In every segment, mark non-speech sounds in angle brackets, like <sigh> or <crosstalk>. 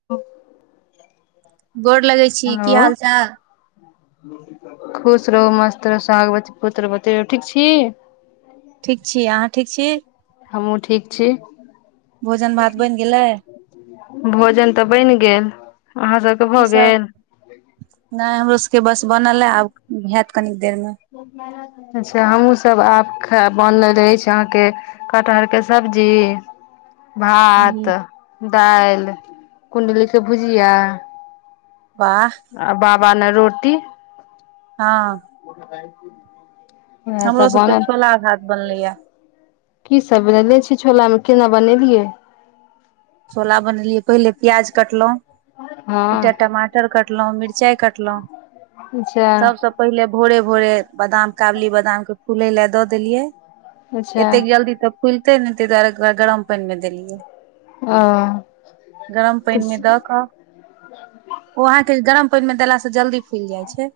क <unintelligible> गोर लगै छी, की हाल-चाल? खुश रहु, मस्त रहु, सौहागवती, पुत्रवती रहु, ठीक छी? ठीक छी, अहाँ ठीक छी? हम्हु ठीक छी। भोजन-भात बैन गेलै। भोजन तै बैन गेल अहाँ सब की सब? नै हमरो सके बस बनल ए आब हैत कनि देर में। अच्छा हमू सब आब खाएब बनल ऐछ अहाँ के कटहर के सब्जी भात, हूँ दाएल, कुण्डली के भुजिया वाह। आ बाबा लै रोटी हां। उहै हमरो सब सबके बनल छोला भात बनलैया की सब देने छियै छोला में केना बनेलियै? छोला बनेलियै पहले प्याज कटलौं हँ एकटा टमा टर कटलौ, मिर्चाय कटलौ। अच्छा। पहिले भोरे-भोरे बादाम काबुली बादाम के फूले लै दऽ देलिये। अच्छा एतेक जल्दी तऽ फुलते नै तै दुआरे ओकरा गरम पैन मे देलियै। औ। गरम पाइन मे दऽ कऽ ओ अहाँके गरम पाइन मे देला से जल्दी फुल जाइ छै।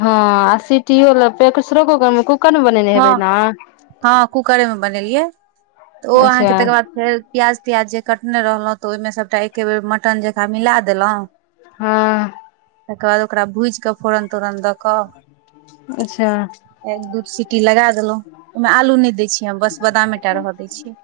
हां आ सिटियो लै प्रेकसुरो कुकर मे, कुकर मे बनेने हेबै नै? हां कूकरे मे बनेलियै तऽ ओ अच्छा अहाँके तकर बाद फेर प्याज-त्याज जे कटने रहलौ तऽ ओयमें सबटा एके बेर मटन जकाँ मिला देलौ। हां। तकर बाद ओकरा भुज कै फोरन-तोरन दऽ अच्छा। एक-दू सी टी लगा देलहुं, ओहिमे आलू नै दैऽ छियै हम बस बादमेटा रहऽ दैऽ छियै।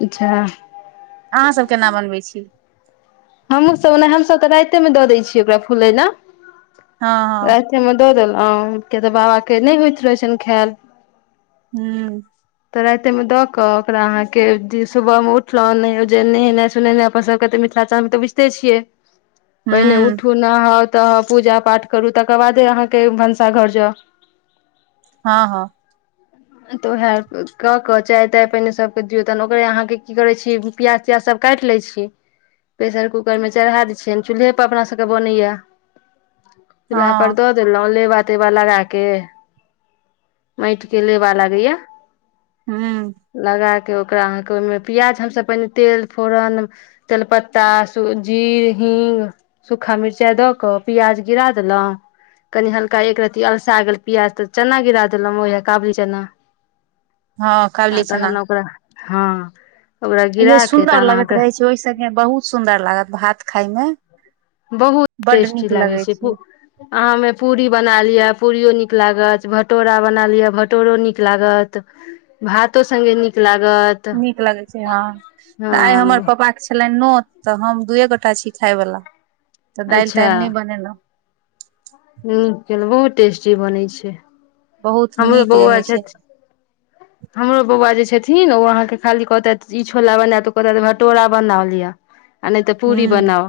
अच्छा अहाँ सब केना बनबै छी। हमहुँ सब ओना हमसब तऽ राइते मे दऽ दै छियै ओकरा फुलै लऽ। हँ हँ ओय मे दऽ देलहुँ किया तऽ बाबा के नै होइत रहै छनि खैल। हूं। तऽ राइते मे दऽ कऽ ओकरा अहाँ के सुबह मे उठलहुं जे नहेनाइ सुनेनाइ अपन सबके तऽ मिथिलाचल मे तऽ बुझिते छियै पहिने हूँ उठू नहाउ तऽ पूजा पाठ करू तकर बादे अहाँके भनसाघर जाउ। हँ- हँ। तऽ उएह कऽ कऽ चाय ताय पहिने सबके दियौ, तहन ओकरे अहाँके की करै छीयै प्यास तियाज सब काटि लै छीयै। प्रेशर -कुकर मे चढ़ा दै छियनि, चूल्हे पर अपना सबके बनैया। चूल्हा पर हँ दऽ देलहुं लेबा- तेबा लगा के माटि के ले बा लागैया। हूं। लगा कऽ ओकरा अहाँके ओहिमे प्याज हमसब पहिने तेल फोरन तेलपत्ता सु जीर हिंग सूखा मिर्चाई दऽ कऽ पियाज गिरा देलहुँ कनी हल्का एक रती अलसा गेल प्याज तऽ चना गिरा देलोंह ओहै काबली तेना हँ काबली आ चना तखन ओकरा हँ। ओकरा गिरा के तहन अहाँके ओइ संगे बहुत सुन्दर लागत भात खाय में। बहुत टेस्टी लागै छै अहाँ ओइमे पूरी बना लिअ, पूरियो नीक लागत भटोरा बना लिअ, भटोरो नीक लागत। भातो संगे नीक लागत। नीक लगै छै हँ तऽ आइ हमर हँ पप्पा छलनि नोत तऽ हम दूए गोटा छी खाय बला, तऽ दालि अच्छा तालि नहि बनेलहुं। नुन तेल बहुत टेस्टी बनै छै। बहुत हमरो नीक बौआ रहै छै। छथि हमरो बौआ जे छथिन, ओ अहाँ के खाली कहतैत ई छोला बनायब तऽ कहतैत कि भटोरा बनालिअ। आ नै तऽ पूरी हूं बनाऊ।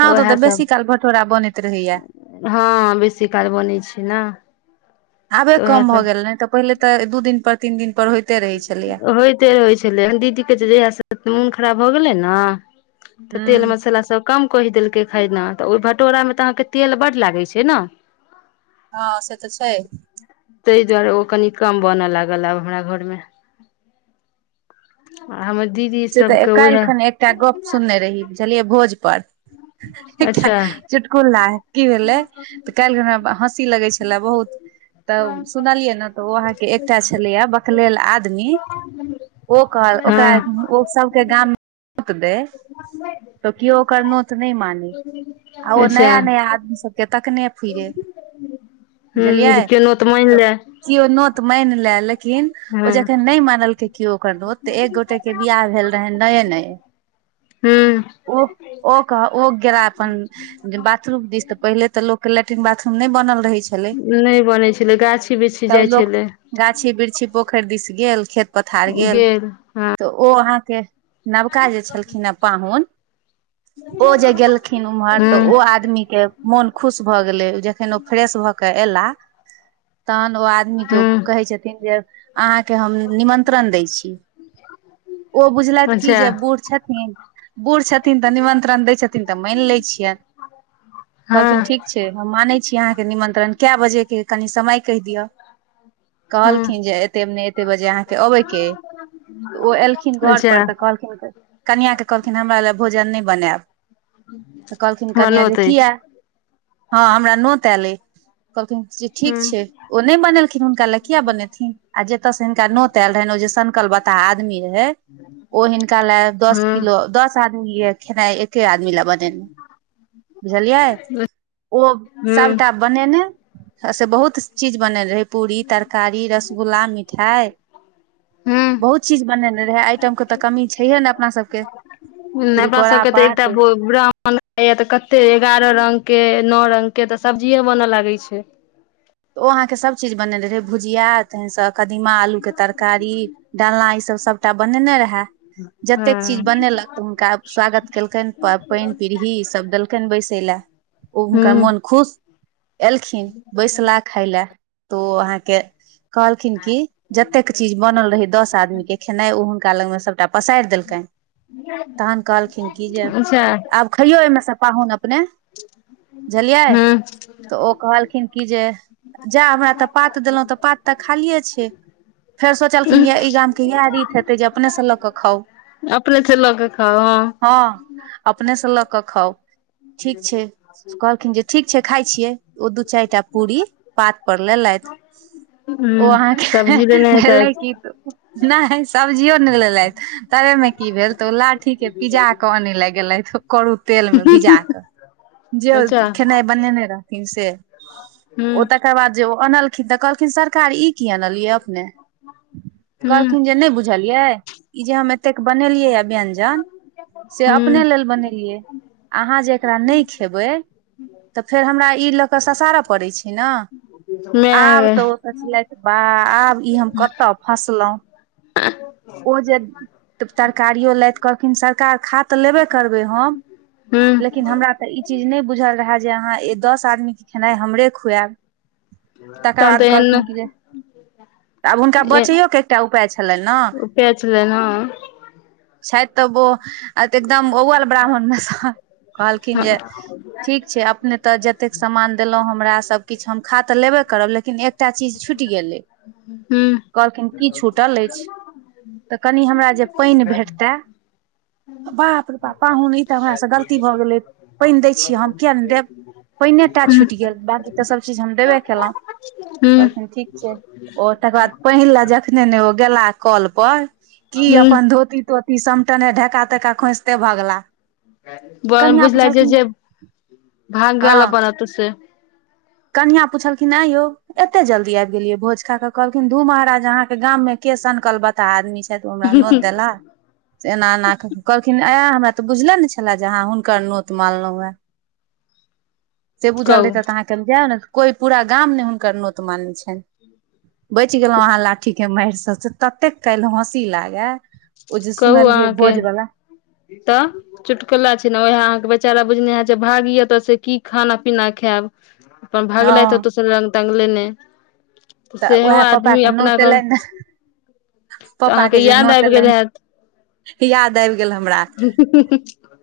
तऽ ओतऽ उएहसब बेसी काल भटोरा बनैत रहैया हँ बेसी काल बनै छै ने। आबे तऽ उएह कम भऽ गेल, नै तऽ पहिले तऽ दू दिन पर तीन दिनपर होइते रहै छलैए। सब होइते रहै छलै, दीदीे के जहिया से मोन खराब भऽ गेलै ने तऽ तेल हूं मसाला सब कम कहि देलकै खैलऽ तऽ ओहि भटोरा मे तऽ अहाँके तेल बड्ड लागै छै ने। हँ से तऽ छै। ताहि दुआरे ओ कनि कम बनऽ लागल आब हमरा घर में। आ हमर दीदी से तऽ सबके काल्हि उएह खन एकटा गप्प सुनने रही, बुझलियै भोजपर एकटा अच्छा चुटकुला कि भेलै तऽ काइल खन हमरा हँसी लगै छलए बहुत। तऽ सुनलियै ने तऽ ओ अहाँके एकटा छलैया बकलेल आदमी ओ कहल हँ ओकरा ओ सबके गांम में नोत दैऽ हम नै जेबै <inaudible> तऽ किओ ओकर नौत नै मानै, आ ओ अच्छा नया- नया आदमी सब के तकने फिरे हूँ बुझलियै जे केनो मानि तऽ ले किओ नोत मैन लै लेकिन, ओ हँ जखन नै मानलकै किओ ओकर नोत तऽ एक गोटे के बियाह भेल रहैन नए -नए हूँ ओ- ओ कह ओ गेला अपन जे बाथरूम दिस तऽ पहिले तऽ लोक के लेट्रिन बाथरूम नै बनल रहै छै नै बनैै छलै गाछी -बिरछी तब जाइ लोक छलै। गाछी- बिरछी पोखैर दिस गेल खेत पथार गेल। हँ। तऽ ओ अहाँके नवका जे छलखिन हे पाहुन ओ जे गेलखिन उमहर तऽ ओ हूँ आदमी के मोन खुश भऽ गेलै, जखन ओ फ्रेश भऽ क एला तहन ओ आदमी के ओ कहै हूं छथिन जे, अहाँके हम निमन्त्रण दै छी। ओ बुझलथि कि अच्छा जे बूढ़ छथिन बूढ़ छथिन तऽ निमन्त्रण दै छथिन तऽ माइन लै छियैन। कहलखिन हँ ठीक छै हम मानै छी अहाँके निमंत्रण केए बजे के कनि समय कैह दियअ, हूं कहलखिन जे एते नै एते बजे अहाँके अबै के अइ तऽ ओ एलखिन घर अच्छा पर तऽ कहलखिन कनियाके कहलखिन हमरा ले भोजन नै बनैब तऽ कहलखिन हमरा कनिया जे नोत किया? अछि हँ हमरा नोत आइल ऐ,, कहलखिन जे ठीक हूं छै। ओ नै बनेलखिन हुनका लेए किया बनेथिन, आ जतऽ से हिनका नोत एल रहनि ओ जे सनकल बता ह आदमी रहै। ओ हिनका ले दस हूं किलो दस आदमी खेनाइ एके आदमी लै बनेने रहै बुझलियै ओ हूं सबटा बनेने, से बहुत चीज बनेल रहै पूरी, तरकारी, रसगुल्ला, मिठाई हूं बहुत चीज बनेने रेहऽ आइटम के तऽ कमी छैहे नै अपना सबके नै अपना तिलकोरा सबके तऽ एकटा पात भो ब्राह्मण खाइया तऽ कते एगारअ रंग के नौ रंग के तऽ सब्जीेए बनऽ लागे छै। तऽ ओ अहाँके सब चीज बने रहै, भुजिया तहन स कदीमा आलूके तरकारी, डालना इसब सभटा बनेने रेहा। जतेक चीज हँ बनेलक तऽ हुनका स्वागत केलकैन प- पाइन पिड़हि, इसब देलकैन बैसे लए ओ हुनकर हूं मोन खुश। एलखिन बैसलाह खाइ लए, तो ओ अहाँके कहलखिन कि जतेक चीज बनल रहै दस आदमी के खेनाइ, ओ हुनका लग मे सभटा पसाइर देलकनि तहन कहलखिन कि जे अच्छा आब खइयो अइमें से पाहुन अपने बुझलियै हूं तऽ ओ कहलखिन कि जे जा हमरा तऽ पात देलहुँ तऽ पात तऽ खालिए छै। फेर सोचलखिन या इ गांम के इहा रीत हेतै जे, अपने से लऽ क खाउ। अपने से लकऽ खाउ हाँ। हाँ अपने से लऽ कऽ खाउ ठीक छै। कहलखिन जे ठीक छै, खाइ छियै ओ दू चारिटा पूरी पात पर लेलैथ ओ हूं अहाँके सब्जी लेने भेलै हेतैथ की नै सब्जियो नै लेलैथ तावेमें कि भेल, तऽ ओ लाठी के पिजा कऽ आनै लए गेलैथ करू तेल मे भिजा कऽ, जे ओ खेनाइ बनेने रहथिन से। हूँ। ओ तकर बाद जे ओ अनलखिन तऽ कहलखिन सरकार ई की अनलियै अपने। हूं कहलखिन जे नहि बुझलियै ई जे हम एतेक बनेलियै य व्यंजन। से हूं अपने लेल बनेलियै। अहाँ जे एकरा नहि खेबै तऽ फेर हमरा ई लऽ कऽ ससार पड़ै छै नऽ। माय आब गै तऽ ओ सोचलथि बाह आब ई हम कतऽ फसलहुँ। ओ जे तरकारियो लैत कहलखिन सरकार खा तऽ लेबे करबै हम। हूं लेकिन हमरा तऽ ई चीज नहि बुझल रहै जे अहाँ ए दस आदमीके खेनाइ हमरे खुऐब। तकर तहन तऽ बाद एहन कहलखिन कि जे। आब हुनका बचैओ के एकटा उपै छलनि न। पेचले न। छैथ तबो। आ तऽ एकदम अव्वल ब्राह्मण मे सऽ कहलखिन जे हूँ ठीक छै अपने तऽ ज तेक समान देलौ हमरा सब किछ हम खा तऽ लेबे करब लेकिन एक। टा चीज छुटि गेलै कहलखिन की छूटल अइछ। कनि हमरा जे पइन भेटतै। बाप रै बाप पाहुन ई तऽ हमरा सऽ गलती भऽ गेलै पइन दैए छी हम कियाक नहि देब। पइने टा छुटि हूँ गेल बाँकी तऽ सबचीज हम देबे केलहुँ। <unintelligible> कहलखिन ठीक छै ओ तकर बाद पहिला ज। जखने ने ओ गेला कोल पर की ई हूँ अपन धोती-तोती। त समटने ढेका-तेका खोसते भगला। कनिया पुछलखिन। हँ भागल अपन ओतै से। कनिया पुछलखिन ऐ यौ। एते जल्दी आबि गेलियै भोज खा कऽ कहलखिन धू महाराज अहाँके गाममे के सनकल बता ता आदमी छैथ ओ हमरा कहू नोत देला। से एना एना कहलखिन ऐ हमरा तऽ बुझले ने छले जे अहाँ हुनकर नोत मानलो है। से बुझल रहितै तऽ अहाँके हम जैयो नै कोई पूरा गाम नै हुनकर नोत मानै छनि। बचि गेलहुँ अहाँ लाठीके मारि सऽ से ततेक काल्हि हँसी लागे। ओ जे कहू सुनलियै अहाँके भोज बला। तऽ। चुटकुला छै ने उहै अहाँके बेचारा बुझने हैत जे भागी एतऽ से की खाना-पीना खैब। अपन भगलैथ ओ हँ तऽ स रंग-तंग लैने। तऽ उहै पप्पा के नोते एलेन ने। पप्पा अहाँके के जे याद नोते आबि गेल एलेन। हैत याद आबि गेल हमरा।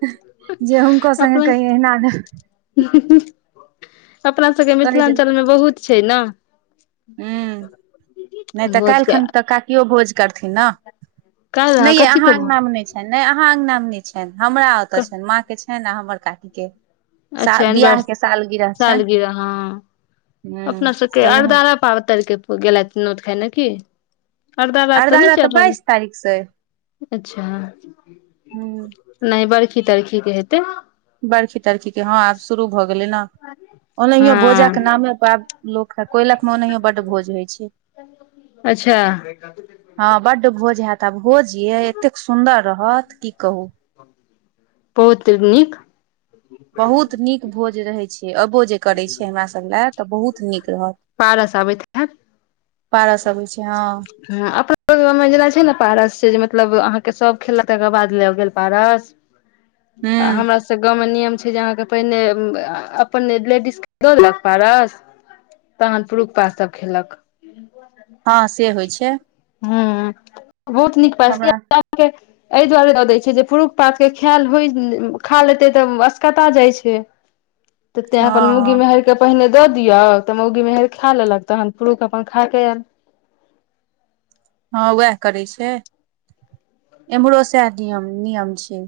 जे हुनको संगे कहि अहिना ने। हुहुहु अपना सबके कहै मिथिलांचल में बहुत छै न। हू नहि तऽ काइल के खन तऽ काकियो भोज। करथिन नऽ काल्हि नैयै कथी अहाँ के भ अंगना मे नै छैन नै अहाँ अंगना मे नै। छनि हमरा ओतऽ छनि माँ के छनि आ हमर काकी के। सा अच्छा एनवर वियाहके सालगिरह छनि। सालगिरह हँ हूँ अपना सबके तऽ अरदारा पावतर के गेलथि नोत खैले की। अरदरा तऽ नैय अरदारा चढ़लन। बाइस तारीख से अच्छा हूँ नहि बर्खी-तरखी के हेतै। बर्खी-तरखी के हँ आब शुरू भऽ गेलै न। ओनाहियो भोजक हँ के नामे पर लोक कोयलख मे ओनहियो बड भोज होइ छैय। अच्छा। हँ बड्ड भोज होयत आ भोज ये एतेक सुन्दर रहत की कहू। बहुत नीक। बहुत नीक भोज रहै छैय। जे अबो जे करै छैय हमरा सभ लए तऽ बहुत नीक रहत। पारस आबैत हैत पारा सब होइ छैय हँ। ह अपना गंव मे जेना छैय ने पारस छैय जे मतलब अहाँके सब खेलऽ तकर बाद लऽ गेल पारस। आ हूँ हमरा से गाँव मे नियम छैय जे अहाँके पहिने अपन लेडीज के दऽ देलक पारस तहन पुरुकपा सभ खेलक। हँ से होइ छैय। ह बहुत नीक पह हमरा एहि दुआरे दऽ दै छैैय जे पुरुष पात के खायल हो खा लेते तऽ असकता जाइ छैय। तऽ तें अपन हँ मौगी हँ मेहरके पहिने दऽ दियौ तऽ मौगी मेहर खा लेलक तहन पुरुख अ पन खाय के हँ वएह करै छैय इम्हरो सएह नियम नियम छैय।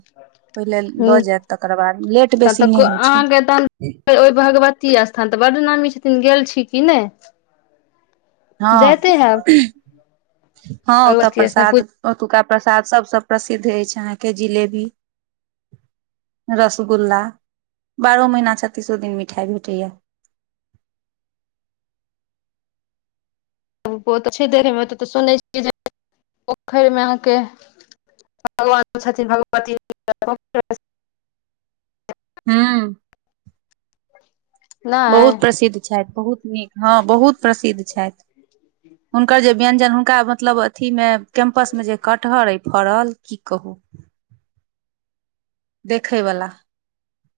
ओहिल ह दऽ जायत तकर बाद लेट तब बेसी तऽ नहि होइ अहाँके तहन छैय। ओहि भगवत ती स्थान तऽ बड्ड नामी छथिन गेल छी की नहि? हँ जाइते हैब हँ ओतऽ भगवती स्थान प्रसाद ओतुका प्रसाद सबसँ प्रसिद्ध अछि अहाँके जिलेबी रसगुल्ला बारहो महिना छत्तीसो दिन मिठाई भेटैया। बो तऽ छैय देरेमे ओत तऽ सुनै छियै पोखरि मे अहाँके भगवानो छथिन भगवती <unintelligible> हूँ। नहि बहुत प्रसिद्ध छथि बहुत नीक हँ बहुत प्रसिद्ध छथि। हुनकर जे व्यंजन हुनका मतलब अथी मे कैंपस मे जे कट कटहरइ फड़ल की कहू। देखैवला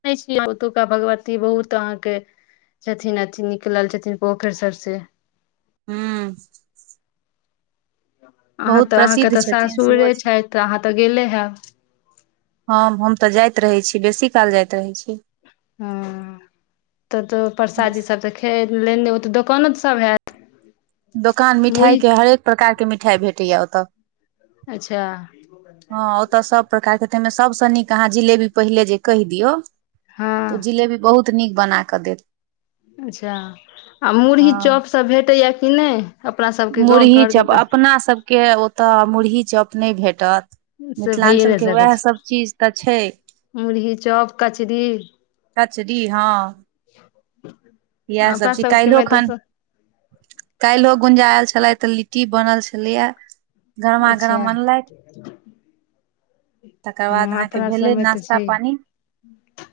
दै छी अहाँके ओतुका भगवती बहुत अहाँके। छथिन अथि निकलल छथिन पोखरि सब से। हूँ। अहाँ बहुत तऽ अहाँके प्रसिद्ध तऽ छथिन सासुरे सेहो छथि तऽ अहाँ तऽ गेले हैब। हँ हम तऽ जाइत रहै छी बेसी काल जाइत रहै छी। हूं तब तऽ बेस परसादी सब तऽ खे लेने दोकानो सब हैत। दोकान मुरही मिठाइके हरेक प्रकारके मिठाइ भेटैया ओतऽ। अच्छा। हँ ओतऽ सब प्रकारके ताहि मे सबसँ नीक अहाँ जिलेबी पहिले जे कहि दियौ। हँ तऽ जिलेबी बहुत नीक बना कऽ देत। अच्छा आ मुरही हँ चॉपसभ भेटैए कि नहि। मुरही चप अपनासभके ओतय मुरही चप नहि भेटत। तऽ से भइए नै मिथिलाञ्चलके सकै छै उएहसभ चीज तऽ छैय। मुरही चॉप कचरी कचरी हँ। अपना सबके में त स काएल्हो गुंजा ऐल छलै तऽ लिट्टी बनल छलै यै। अच्छा गरमा-गरम बनलै। हां अहाँके अपना भेलै सबमें तै नाश्ता पानी छहिए।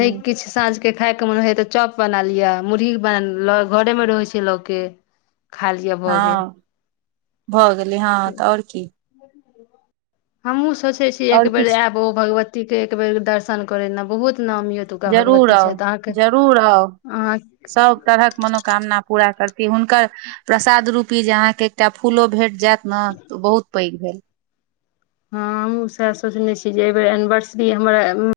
नै किछ सांझ के खाय के मोन होइया तऽ चॉप बना लिया, मुरही बन ल घरे मे रहे छै लोक के। खालिया भऽ गेल। हँ भऽ गेलै हां तऽ और की हम्हुं सोचै छीयै आओर एक बेर किछु ऐब ओ भगवती के एक बेर दर्शन करे ने बहुत नाम यै। जरूर आउ, जरूर आउ। अहाँ सब तरहक मनोकामना पूरा करती हुनकर प्रसाद रूपी जे अहाँके एकटा फूलो भेट जाएत नै तऽ बहुत पैघ भेल हां हम्हूँ सैह सोचने छीयै जे ए बेेर एनिवर्सरी हमरा उम्म